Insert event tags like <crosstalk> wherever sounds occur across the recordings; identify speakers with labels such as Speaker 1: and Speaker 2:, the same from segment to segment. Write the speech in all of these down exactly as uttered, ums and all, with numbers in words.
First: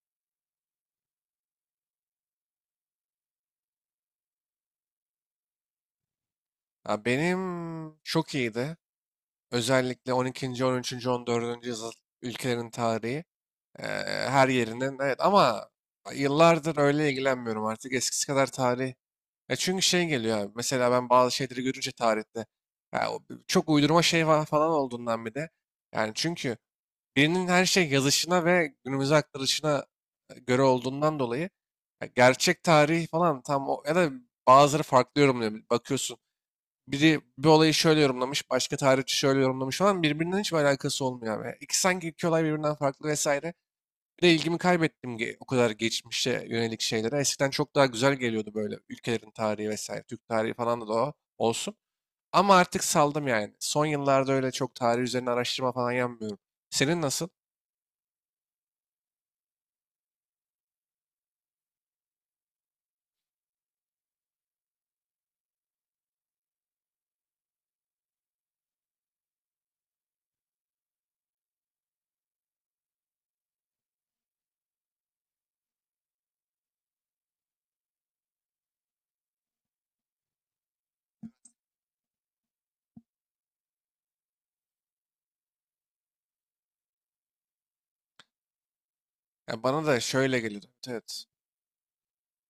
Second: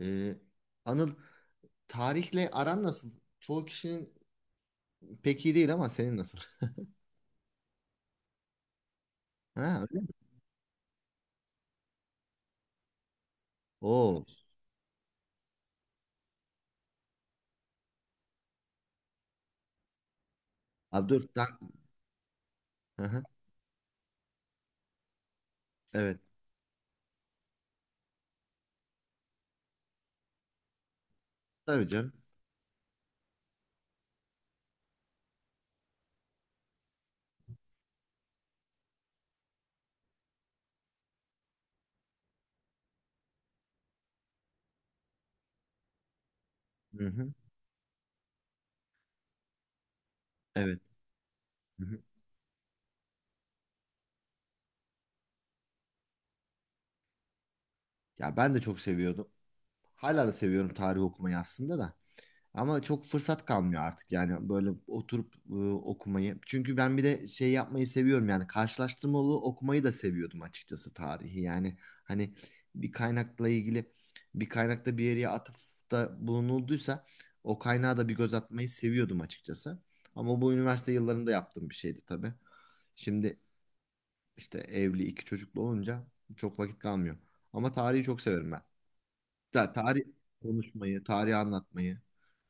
Speaker 1: Ee, Anıl, tarihle aran nasıl? Çoğu kişinin pek iyi değil ama senin nasıl? <laughs>
Speaker 2: Ya benim çok iyiydi.
Speaker 1: Ha, öyle mi?
Speaker 2: Özellikle on ikinci. on üçüncü. on dördüncü yüzyıl ülkelerin tarihi.
Speaker 1: Oo.
Speaker 2: eee, Her yerinden evet ama yıllardır öyle ilgilenmiyorum artık eskisi kadar tarih. Ya çünkü şey geliyor abi, mesela
Speaker 1: Abi
Speaker 2: ben
Speaker 1: dur.
Speaker 2: bazı şeyleri
Speaker 1: Ben-
Speaker 2: görünce tarihte
Speaker 1: Hı
Speaker 2: ya
Speaker 1: hı.
Speaker 2: o çok uydurma şey fa- falan olduğundan bir de. Yani
Speaker 1: Evet.
Speaker 2: çünkü birinin her şey yazışına ve günümüze aktarışına e, göre olduğundan dolayı
Speaker 1: Tabii
Speaker 2: ya
Speaker 1: canım.
Speaker 2: gerçek tarih falan tam o ya da bazıları farklı yorumluyor. Bakıyorsun biri bir olayı şöyle yorumlamış, başka tarihçi şöyle yorumlamış falan. Birbirinden hiçbir alakası olmuyor abi. İki sanki iki olay birbirinden farklı vesaire. Bir de ilgimi kaybettim, ge- o kadar geçmişe yönelik
Speaker 1: Hı
Speaker 2: şeylere.
Speaker 1: hı.
Speaker 2: Eskiden çok daha güzel geliyordu böyle ülkelerin tarihi vesaire. Türk tarihi
Speaker 1: Evet.
Speaker 2: falan da o olsun.
Speaker 1: Hı hı.
Speaker 2: Ama artık saldım yani. Son yıllarda öyle çok tarih üzerine araştırma falan yapmıyorum. Senin nasıl?
Speaker 1: Ya ben de çok seviyordum. Hala da seviyorum tarih okumayı aslında da. Ama çok fırsat kalmıyor artık yani böyle oturup e, okumayı. Çünkü ben bir de şey yapmayı seviyorum yani karşılaştırmalı okumayı da seviyordum açıkçası tarihi. Yani hani bir kaynakla ilgili bir kaynakta bir yere atıfta bulunulduysa o kaynağa da bir göz atmayı seviyordum açıkçası. Ama bu üniversite yıllarında yaptığım bir şeydi tabii. Şimdi işte evli iki çocuklu olunca çok vakit kalmıyor. Ama tarihi çok severim ben.
Speaker 2: Ya
Speaker 1: Ta-
Speaker 2: bana da
Speaker 1: Tarih
Speaker 2: şöyle geliyordu. Evet.
Speaker 1: konuşmayı,
Speaker 2: Evet.
Speaker 1: tarihi anlatmayı,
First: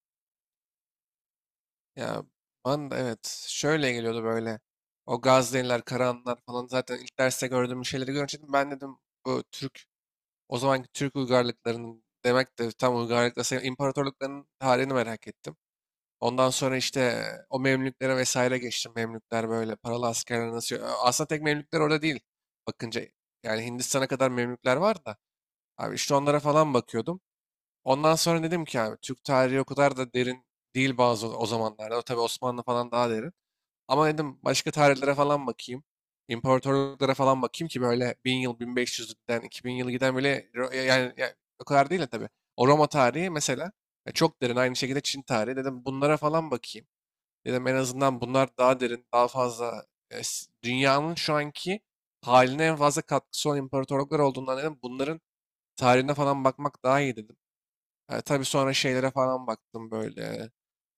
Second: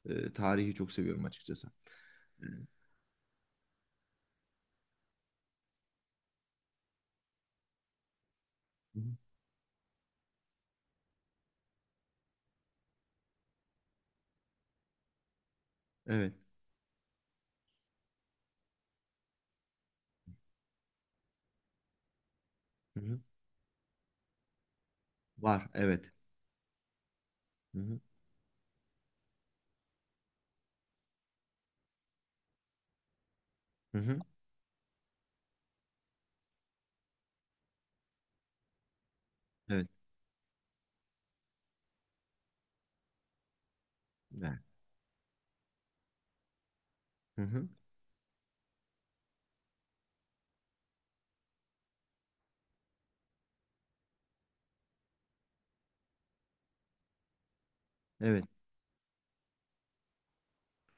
Speaker 1: e, tarihi çok seviyorum açıkçası.
Speaker 2: Ya
Speaker 1: Hı
Speaker 2: bana da evet şöyle geliyordu böyle. O Gazneliler, Karahanlılar falan zaten ilk derste gördüğüm şeyleri görünce dedim, ben dedim
Speaker 1: hı.
Speaker 2: bu Türk. O zamanki Türk uygarlıklarının, demek de tam uygarlıkla sayılır, İmparatorluklarının tarihini merak ettim.
Speaker 1: Evet.
Speaker 2: Ondan sonra işte o Memlüklere vesaire geçtim. Memlükler böyle paralı askerler nasıl... Aslında tek Memlükler orada değil.
Speaker 1: Hı
Speaker 2: Bakınca
Speaker 1: hı.
Speaker 2: yani Hindistan'a kadar Memlükler var da.
Speaker 1: Var.
Speaker 2: Abi
Speaker 1: Evet.
Speaker 2: işte onlara falan bakıyordum.
Speaker 1: Hı hı.
Speaker 2: Ondan sonra dedim ki yani Türk tarihi o kadar da derin değil bazı o zamanlarda. O tabii Osmanlı falan daha derin.
Speaker 1: Hı
Speaker 2: Ama
Speaker 1: hı.
Speaker 2: dedim başka tarihlere falan bakayım. İmparatorluklara falan bakayım ki, böyle bin yıl, bin beş yüzden iki bin
Speaker 1: Evet.
Speaker 2: yıl giden, böyle Ro- ya- yani, o kadar değil de tabii. O Roma tarihi mesela ya çok derin.
Speaker 1: Var.
Speaker 2: Aynı şekilde Çin tarihi. Dedim bunlara falan bakayım.
Speaker 1: Hı
Speaker 2: Dedim
Speaker 1: hı.
Speaker 2: en azından bunlar daha derin, daha fazla e, s- dünyanın şu anki haline en fazla katkısı olan imparatorluklar olduğundan, dedim bunların tarihine falan bakmak daha iyi dedim. Ha,
Speaker 1: Evet.
Speaker 2: tabii sonra şeylere falan baktım böyle.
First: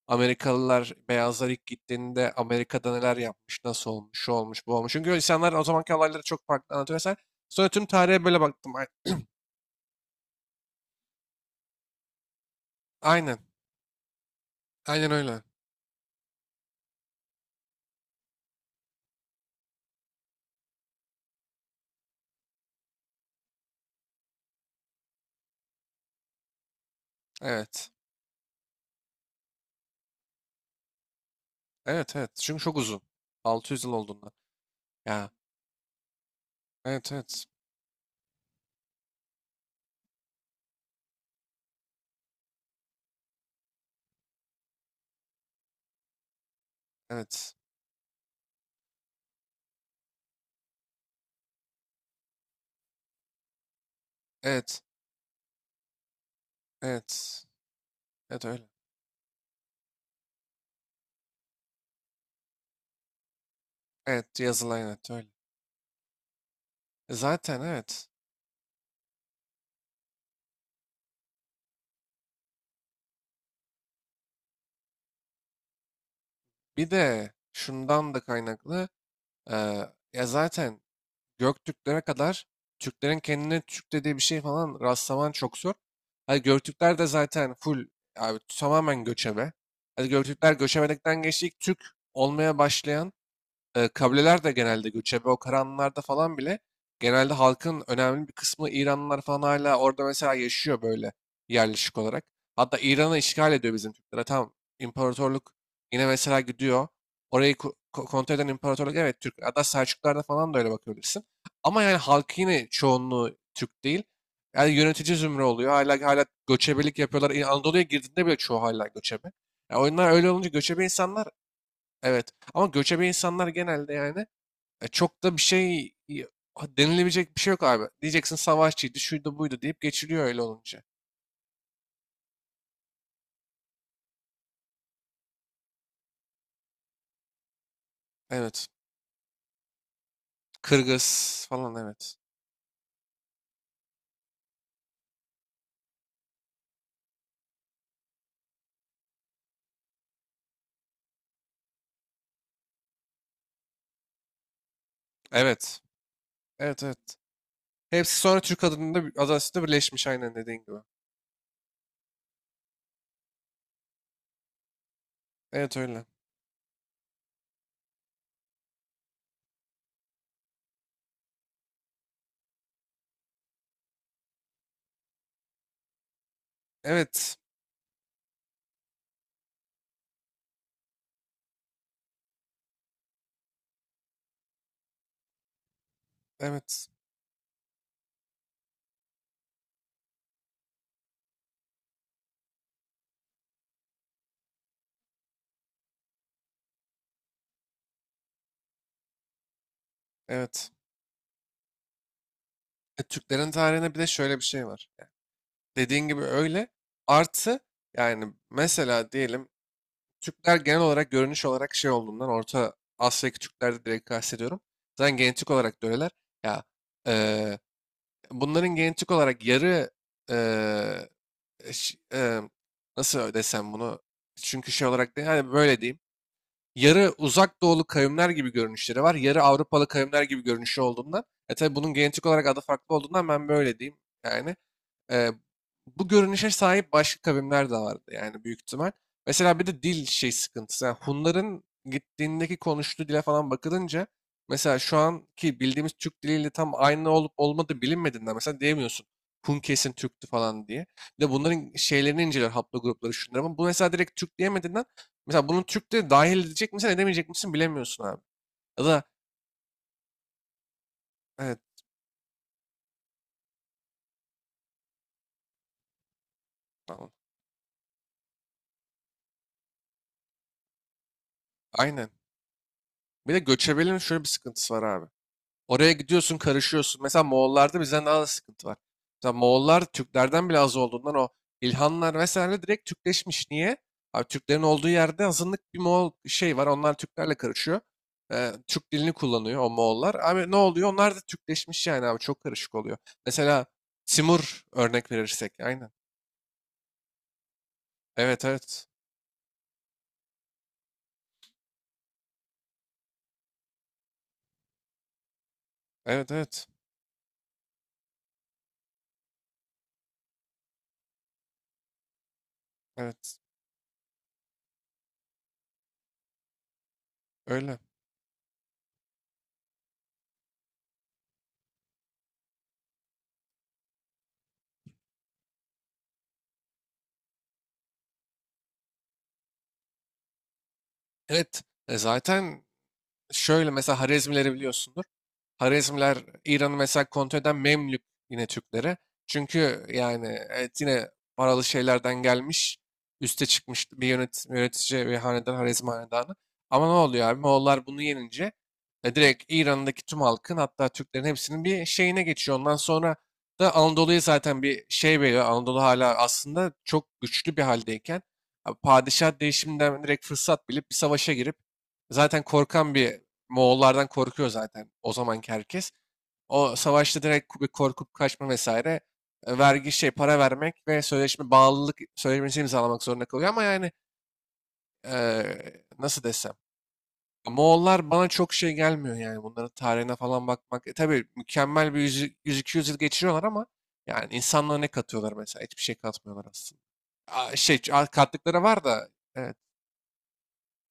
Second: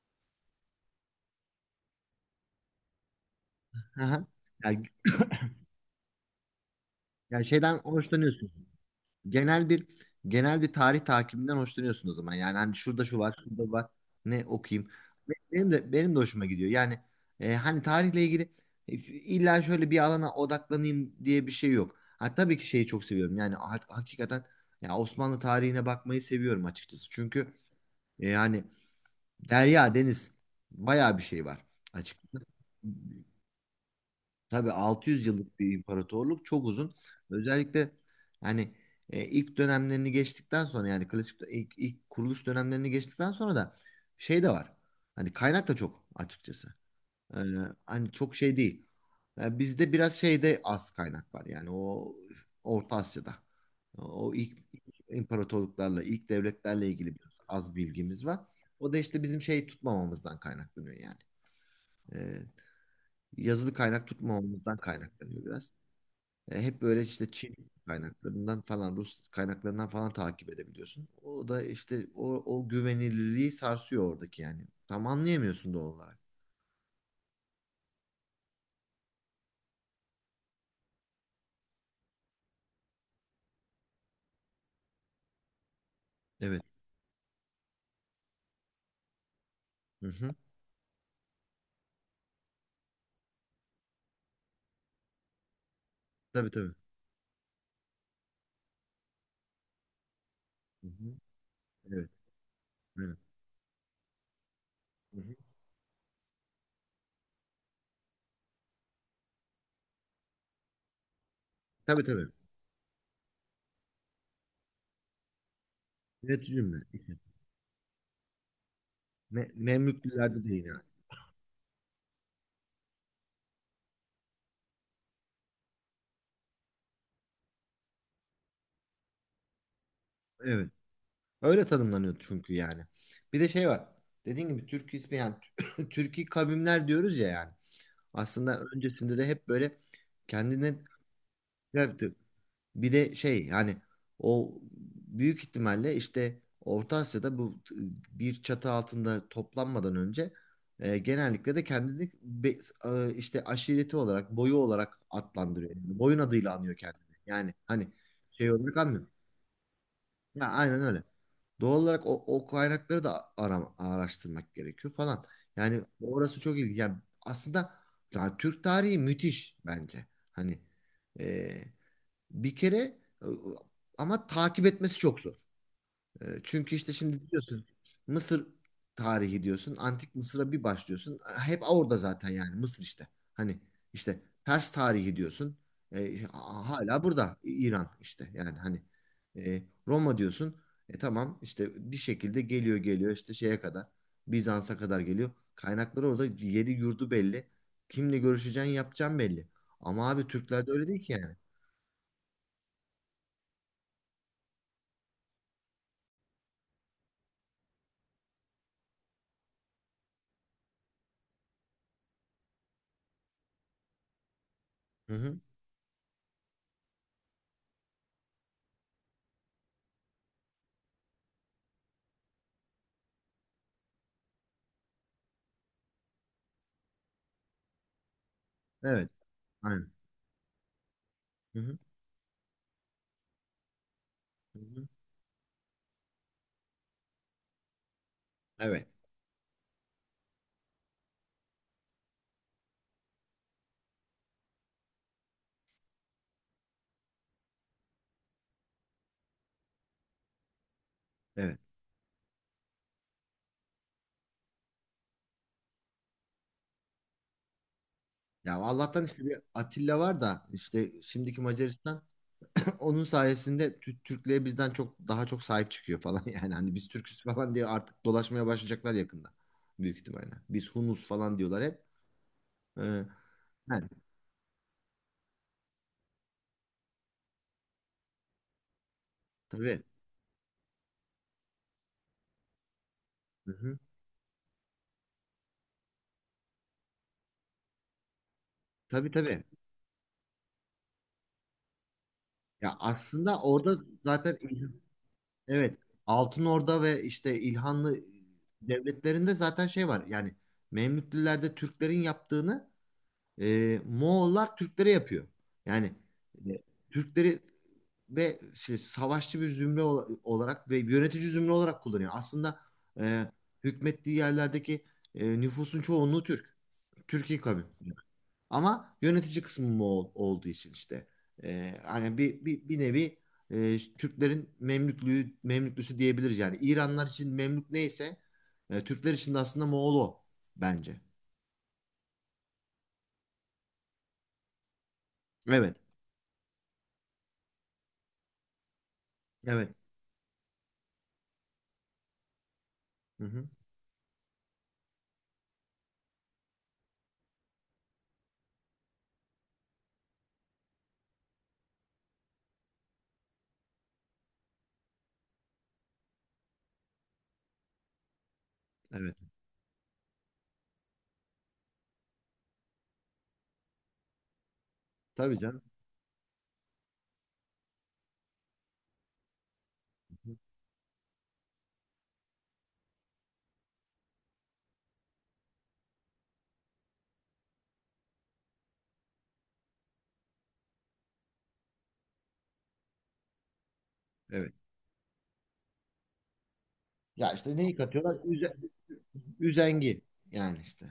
Speaker 2: Amerikalılar, beyazlar ilk gittiğinde Amerika'da neler yapmış, nasıl
Speaker 1: Hı
Speaker 2: olmuş,
Speaker 1: hı.
Speaker 2: şu olmuş, bu
Speaker 1: Yani,
Speaker 2: olmuş. Çünkü insanlar o zamanki olayları çok farklı anlatıyor vesaire.
Speaker 1: yani
Speaker 2: Sonra
Speaker 1: şeyden
Speaker 2: tüm tarihe böyle
Speaker 1: hoşlanıyorsun.
Speaker 2: baktım. Ay-
Speaker 1: Genel bir genel bir tarih takibinden hoşlanıyorsun o zaman. Yani hani şurada şu var,
Speaker 2: Aynen.
Speaker 1: şurada var. Ne okuyayım?
Speaker 2: Aynen
Speaker 1: Be-
Speaker 2: öyle.
Speaker 1: Benim de benim de hoşuma gidiyor. Yani e, hani tarihle ilgili e, illa şöyle bir alana odaklanayım diye bir şey yok. Ha, tabii ki şeyi çok seviyorum. Yani ha- hakikaten ya Osmanlı tarihine bakmayı seviyorum açıkçası. Çünkü
Speaker 2: Evet.
Speaker 1: e, yani Derya, deniz. Bayağı bir şey var
Speaker 2: Evet, evet.
Speaker 1: açıkçası.
Speaker 2: Çünkü çok uzun. altı yüz yıl olduğunda.
Speaker 1: Tabii altı yüz
Speaker 2: Ya.
Speaker 1: yıllık bir imparatorluk çok uzun.
Speaker 2: Evet, evet.
Speaker 1: Özellikle hani e, ilk dönemlerini geçtikten sonra yani klasik dö- ilk, ilk kuruluş dönemlerini geçtikten sonra da şey de var. Hani kaynak da çok açıkçası. Ee,
Speaker 2: Evet.
Speaker 1: Hani çok şey değil. Yani bizde biraz şeyde az kaynak var. Yani o Orta Asya'da. O ilk
Speaker 2: Evet.
Speaker 1: imparatorluklarla, ilk devletlerle ilgili biraz
Speaker 2: Evet.
Speaker 1: az bilgimiz var.
Speaker 2: Evet öyle.
Speaker 1: O da işte bizim şey tutmamamızdan kaynaklanıyor yani. Ee, Yazılı kaynak
Speaker 2: Evet,
Speaker 1: tutmamamızdan
Speaker 2: yazılı, evet öyle.
Speaker 1: kaynaklanıyor biraz. E, hep böyle
Speaker 2: E,
Speaker 1: işte Çin
Speaker 2: zaten evet.
Speaker 1: kaynaklarından falan, Rus kaynaklarından falan takip edebiliyorsun. O da işte o, o güvenilirliği sarsıyor oradaki yani. Tam anlayamıyorsun doğal olarak.
Speaker 2: Bir de şundan da kaynaklı. Eee, ya zaten Göktürklere kadar Türklerin kendine Türk dediği bir şey falan rastlaman çok zor. Hadi
Speaker 1: Evet.
Speaker 2: Göktürkler de zaten full abi tamamen göçebe.
Speaker 1: Hı
Speaker 2: Hadi
Speaker 1: hı.
Speaker 2: Göktürkler göçebelikten geçti. İlk Türk olmaya başlayan e, kabileler de genelde göçebe, o karanlarda falan
Speaker 1: Tabii
Speaker 2: bile
Speaker 1: tabii.
Speaker 2: genelde halkın önemli bir kısmı İranlılar falan hala orada mesela yaşıyor
Speaker 1: Hı hı.
Speaker 2: böyle yerleşik
Speaker 1: Evet.
Speaker 2: olarak. Hatta
Speaker 1: Evet.
Speaker 2: İran'ı işgal ediyor bizim Türkler. Ha, tamam,
Speaker 1: Hı hı.
Speaker 2: imparatorluk yine mesela gidiyor. Orayı ko- ko- kontrol eden imparatorluk evet Türk. Hatta Selçuklar'da falan da öyle bakabilirsin. Ama yani
Speaker 1: Tabii tabii.
Speaker 2: halkı yine çoğunluğu Türk değil. Yani yönetici zümre oluyor. Hala hala
Speaker 1: Evet cümle.
Speaker 2: göçebelik
Speaker 1: İki.
Speaker 2: yapıyorlar. İ- Anadolu'ya girdiğinde bile çoğu hala göçebe.
Speaker 1: Me
Speaker 2: Yani oyunlar öyle
Speaker 1: Memlüklülerde
Speaker 2: olunca
Speaker 1: de yine.
Speaker 2: göçebe insanlar. Evet. Ama göçebe insanlar genelde yani e, çok da bir şey y- denilebilecek bir şey yok abi. Diyeceksin savaşçıydı, şuydu buydu deyip geçiliyor öyle
Speaker 1: Evet.
Speaker 2: olunca.
Speaker 1: Öyle tanımlanıyor çünkü yani. Bir de şey var. Dediğim gibi Türk ismi yani <clears throat> Türki <laughs> kavimler diyoruz ya yani. Aslında
Speaker 2: Evet.
Speaker 1: öncesinde de hep böyle kendine
Speaker 2: Kırgız falan evet.
Speaker 1: Bir de şey yani o büyük ihtimalle işte Orta Asya'da bu t- bir çatı altında toplanmadan önce e, genellikle de kendini be- e, işte aşireti olarak boyu olarak adlandırıyor.
Speaker 2: Evet.
Speaker 1: Yani boyun adıyla anıyor
Speaker 2: Evet, evet.
Speaker 1: kendini. Yani hani
Speaker 2: Hepsi sonra
Speaker 1: şey
Speaker 2: Türk
Speaker 1: olarak anmıyor.
Speaker 2: adında adasında birleşmiş aynen
Speaker 1: Ya
Speaker 2: dediğin gibi.
Speaker 1: aynen öyle. Doğal olarak o, o kaynakları da ara- araştırmak gerekiyor falan.
Speaker 2: Evet
Speaker 1: Yani
Speaker 2: öyle.
Speaker 1: orası çok iyi. Yani aslında yani Türk tarihi müthiş bence. Hani e, bir kere e, ama takip etmesi çok zor. E, Çünkü işte şimdi
Speaker 2: Evet.
Speaker 1: diyorsun Mısır tarihi diyorsun. Antik Mısır'a bir başlıyorsun. Hep orada zaten yani Mısır işte. Hani işte Pers tarihi diyorsun. E, ha-
Speaker 2: Evet.
Speaker 1: hala burada İran işte yani hani e, Roma diyorsun. E tamam işte bir şekilde geliyor geliyor işte şeye kadar Bizans'a kadar geliyor. Kaynakları orada yeri yurdu belli. Kimle görüşeceğin yapacağın belli. Ama abi Türklerde
Speaker 2: Evet.
Speaker 1: öyle değil ki yani.
Speaker 2: E, Türklerin tarihine bir de şöyle bir şey var. Dediğin gibi öyle. Artı yani mesela diyelim, Türkler genel olarak görünüş olarak şey olduğundan, Orta Asya'daki Türklerde direkt kastediyorum.
Speaker 1: Hı
Speaker 2: Zaten
Speaker 1: hı.
Speaker 2: genetik olarak da öyleler. Ya eee, bunların genetik olarak yarı eee, ş- eee, nasıl desem bunu? Çünkü şey olarak değil, hani böyle diyeyim. Yarı uzak doğulu kavimler gibi görünüşleri
Speaker 1: Evet.
Speaker 2: var. Yarı Avrupalı
Speaker 1: Aynen.
Speaker 2: kavimler gibi görünüşü olduğundan. E
Speaker 1: Hı
Speaker 2: tabi
Speaker 1: hı.
Speaker 2: bunun genetik olarak adı farklı olduğundan ben böyle diyeyim. Yani
Speaker 1: Hı hı.
Speaker 2: Eee, bu görünüşe sahip başka kavimler de vardı yani büyük
Speaker 1: Evet.
Speaker 2: ihtimal. Mesela bir de dil şey sıkıntısı. Yani Hunların gittiğindeki konuştuğu dile falan bakılınca mesela, şu anki bildiğimiz Türk diliyle tam aynı olup olmadığı bilinmediğinden mesela diyemiyorsun, Hun kesin Türktü falan diye. Bir de
Speaker 1: Evet.
Speaker 2: bunların şeylerini inceliyor, haplogrupları şunları, ama bu mesela direkt Türk diyemediğinden mesela bunun Türk de dahil edecek misin edemeyecek misin bilemiyorsun abi.
Speaker 1: Ya
Speaker 2: Ya da
Speaker 1: Allah'tan işte bir Atilla var da işte şimdiki
Speaker 2: evet
Speaker 1: Macaristan <clears throat> <laughs> onun sayesinde Tü- Türklere bizden çok daha çok sahip çıkıyor falan <laughs> yani hani biz
Speaker 2: tamam
Speaker 1: Türküz falan diye artık dolaşmaya başlayacaklar yakında büyük ihtimalle. Biz Hunus falan diyorlar hep.
Speaker 2: aynen.
Speaker 1: Ee,
Speaker 2: Bir de
Speaker 1: Yani
Speaker 2: göçebelerin şöyle bir sıkıntısı var abi. Oraya gidiyorsun karışıyorsun. Mesela Moğollarda bizden daha da sıkıntı var. Mesela
Speaker 1: tabii.
Speaker 2: Moğollar Türklerden bile az olduğundan o İlhanlar vesaire direkt Türkleşmiş.
Speaker 1: Hı
Speaker 2: Niye?
Speaker 1: hı.
Speaker 2: Abi Türklerin olduğu yerde azınlık bir Moğol şey var. Onlar Türklerle karışıyor. Ee, Türk
Speaker 1: Tabii
Speaker 2: dilini
Speaker 1: tabii.
Speaker 2: kullanıyor o Moğollar. Abi ne oluyor? Onlar da Türkleşmiş yani abi. Çok karışık
Speaker 1: Ya
Speaker 2: oluyor.
Speaker 1: aslında
Speaker 2: Mesela
Speaker 1: orada zaten
Speaker 2: Simur örnek verirsek.
Speaker 1: evet
Speaker 2: Aynen.
Speaker 1: Altın Orda ve işte İlhanlı
Speaker 2: Evet, evet.
Speaker 1: devletlerinde zaten şey var. Yani Memlüklülerde Türklerin yaptığını e, Moğollar Türklere yapıyor. Yani
Speaker 2: Evet,
Speaker 1: e,
Speaker 2: evet.
Speaker 1: Türkleri ve şey, savaşçı bir zümre ola- olarak ve yönetici zümre olarak kullanıyor. Aslında e,
Speaker 2: Evet.
Speaker 1: hükmettiği yerlerdeki e, nüfusun çoğunluğu Türk. Türkiye kavmi.
Speaker 2: Öyle.
Speaker 1: Ama yönetici kısmı Moğol olduğu için işte e, hani bir, bir, bir nevi e, Türklerin Memlüklüğü, Memlüklüsü diyebiliriz. Yani İranlar için Memlük neyse e, Türkler için de aslında Moğol o bence.
Speaker 2: Evet. E zaten şöyle, mesela Harezmileri biliyorsundur.
Speaker 1: Evet.
Speaker 2: Harezmler İran'ı mesela kontrol eden Memlük, yine Türklere,
Speaker 1: Evet.
Speaker 2: çünkü yani evet yine paralı şeylerden gelmiş.
Speaker 1: Hı hı.
Speaker 2: Üste çıkmış bir yönet, yönetici ve hanedan, Harezm hanedanı. Ama ne oluyor abi? Moğollar bunu yenince e, direkt İran'daki tüm halkın hatta Türklerin hepsinin bir şeyine geçiyor. Ondan sonra da Anadolu'ya zaten bir şey veriyor. Anadolu hala aslında çok güçlü bir haldeyken abi,
Speaker 1: Evet.
Speaker 2: padişah değişiminden direkt fırsat bilip bir savaşa girip, zaten korkan bir, Moğollardan korkuyor zaten o
Speaker 1: Tabii
Speaker 2: zamanki
Speaker 1: canım.
Speaker 2: herkes. O savaşta direkt bir korkup kaçma vesaire, e, vergi şey para vermek ve sözleşme, bağlılık sözleşmesi imzalamak zorunda kalıyor. Ama yani e, nasıl desem. Moğollar bana çok şey gelmiyor yani, bunların tarihine falan bakmak. E, tabii mükemmel bir yüz iki yüz yıl geçiriyorlar ama yani
Speaker 1: Evet.
Speaker 2: insanlığa ne katıyorlar mesela? Hiçbir şey katmıyorlar aslında.
Speaker 1: Ya işte
Speaker 2: Aa,
Speaker 1: neyi
Speaker 2: şey a-
Speaker 1: katıyorlar? Üze-
Speaker 2: kattıkları var da, evet
Speaker 1: üzengi yani işte.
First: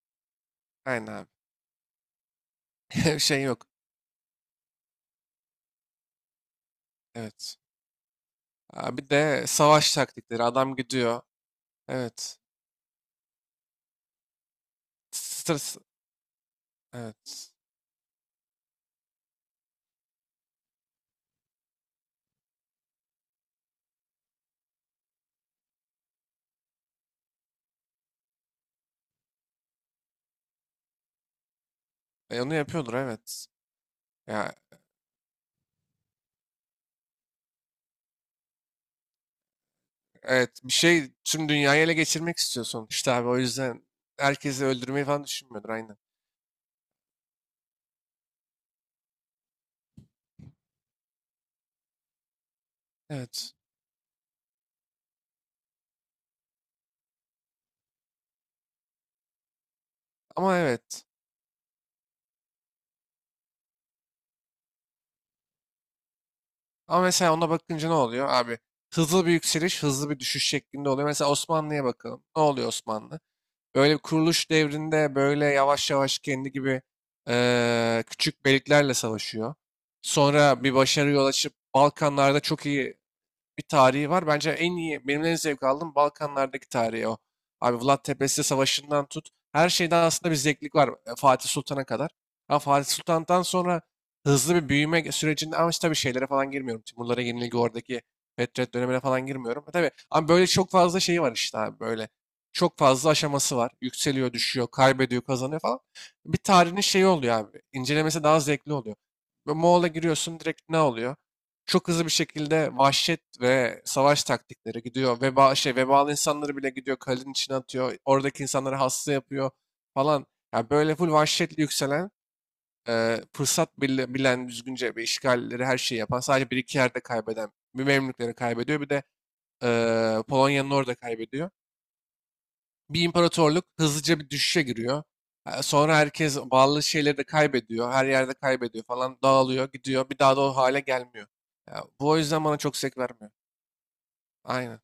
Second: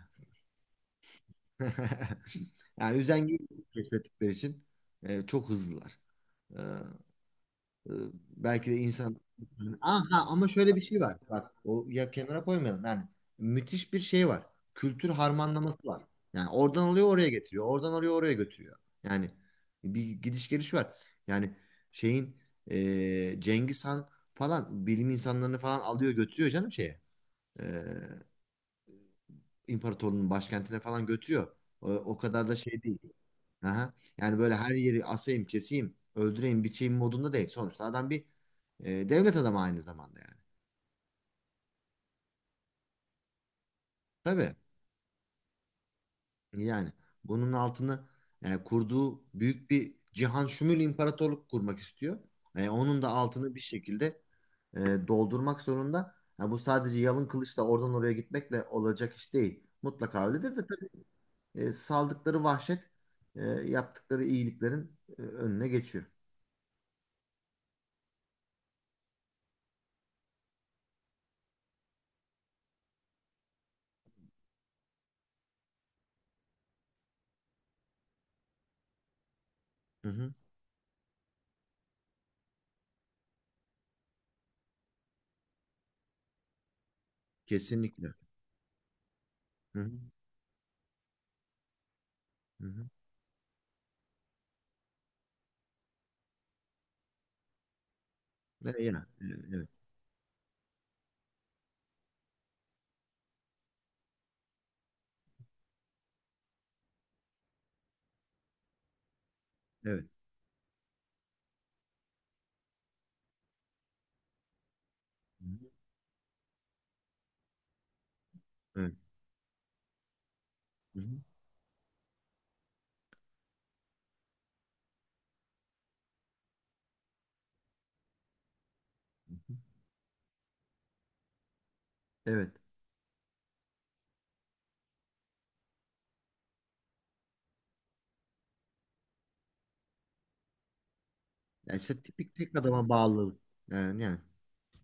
Speaker 2: aynen
Speaker 1: <laughs> Yani
Speaker 2: abi. <laughs>
Speaker 1: üzengiyi
Speaker 2: Şey yok.
Speaker 1: keşfettikleri için e, çok hızlılar. E,
Speaker 2: Evet.
Speaker 1: e, Belki de
Speaker 2: Aa, bir
Speaker 1: insan...
Speaker 2: de savaş
Speaker 1: Aha,
Speaker 2: taktikleri.
Speaker 1: ama şöyle
Speaker 2: Adam
Speaker 1: bir şey var.
Speaker 2: gidiyor.
Speaker 1: Bak o ya
Speaker 2: Evet.
Speaker 1: kenara koymayalım. Yani müthiş bir şey var. Kültür
Speaker 2: Stres.
Speaker 1: harmanlaması var. Yani oradan alıyor oraya
Speaker 2: Evet.
Speaker 1: getiriyor. Oradan alıyor oraya götürüyor. Yani bir gidiş geliş var. Yani şeyin e, Cengiz Han falan bilim insanlarını falan alıyor götürüyor canım şeye. e, imparatorluğun başkentine falan götürüyor. O, o
Speaker 2: E,
Speaker 1: kadar
Speaker 2: onu
Speaker 1: da şey
Speaker 2: yapıyordur
Speaker 1: değil.
Speaker 2: evet.
Speaker 1: Aha. Yani böyle
Speaker 2: Ya
Speaker 1: her yeri asayım, keseyim, öldüreyim, biçeyim modunda değil. Sonuçta adam bir e, devlet adamı aynı zamanda yani.
Speaker 2: evet bir şey, tüm dünyayı ele geçirmek istiyor sonuçta abi. O yüzden
Speaker 1: Tabii
Speaker 2: herkesi öldürmeyi falan düşünmüyordur aynen.
Speaker 1: yani bunun altını e, kurduğu büyük bir cihan şumul imparatorluk kurmak istiyor. E, onun da
Speaker 2: Evet.
Speaker 1: altını bir şekilde e, doldurmak zorunda. Ha, bu sadece yalın kılıçla oradan oraya gitmekle olacak iş değil. Mutlaka öyledir
Speaker 2: Ama
Speaker 1: de
Speaker 2: evet.
Speaker 1: e, saldıkları vahşet e, yaptıkları iyiliklerin e, önüne geçiyor.
Speaker 2: Ama mesela ona bakınca ne oluyor abi? Hızlı bir yükseliş, hızlı bir düşüş şeklinde oluyor. Mesela Osmanlı'ya bakalım. Ne oluyor Osmanlı? Böyle bir kuruluş devrinde böyle yavaş yavaş kendi gibi eee, küçük beyliklerle savaşıyor.
Speaker 1: Hı hı.
Speaker 2: Sonra bir başarıya ulaşıp Balkanlarda çok iyi bir tarihi var. Bence en iyi, benim en zevk aldığım Balkanlardaki tarihi o. Abi Vlad
Speaker 1: Kesinlikle.
Speaker 2: Tepesi Savaşı'ndan tut, her
Speaker 1: Hı hı.
Speaker 2: şeyden aslında bir zevklik var, e, Fatih Sultan'a kadar. Ama
Speaker 1: Hı
Speaker 2: Fatih
Speaker 1: hı.
Speaker 2: Sultan'dan sonra hızlı bir büyüme sürecinde, ama işte tabii şeylere falan girmiyorum. Timurlara yenilgi, oradaki Fetret
Speaker 1: Ve
Speaker 2: dönemine
Speaker 1: ya, e,
Speaker 2: falan girmiyorum.
Speaker 1: evet,
Speaker 2: E tabii, ama böyle çok fazla şeyi var işte abi böyle. Çok fazla aşaması var. Yükseliyor, düşüyor, kaybediyor, kazanıyor falan. Bir tarihin şeyi oluyor abi. İncelemesi daha zevkli oluyor. Ve Moğol'a
Speaker 1: evet.
Speaker 2: giriyorsun direkt ne oluyor? Çok hızlı bir şekilde vahşet ve savaş taktikleri gidiyor.
Speaker 1: Hı
Speaker 2: Veba,
Speaker 1: hı.
Speaker 2: şey, vebalı insanları bile gidiyor kalenin içine atıyor. Oradaki insanları
Speaker 1: Evet.
Speaker 2: hasta yapıyor falan. Yani böyle
Speaker 1: Hı hı.
Speaker 2: full vahşetle yükselen, e, fırsat bil- bilen, düzgünce bir işgalleri her şeyi yapan, sadece bir iki yerde kaybeden, bir Memlükleri kaybediyor, bir de e, Polonya'nın orada kaybediyor.
Speaker 1: Evet.
Speaker 2: Bir imparatorluk hızlıca bir düşüşe giriyor. E, sonra herkes bağlı şeyleri de kaybediyor, her yerde kaybediyor falan, dağılıyor, gidiyor. Bir daha da o hale gelmiyor.
Speaker 1: Ya
Speaker 2: Ya
Speaker 1: işte
Speaker 2: bu o
Speaker 1: tipik
Speaker 2: yüzden
Speaker 1: tek
Speaker 2: bana çok
Speaker 1: adama
Speaker 2: zevk vermiyor.
Speaker 1: bağlılık. Yani, yani.
Speaker 2: Aynen.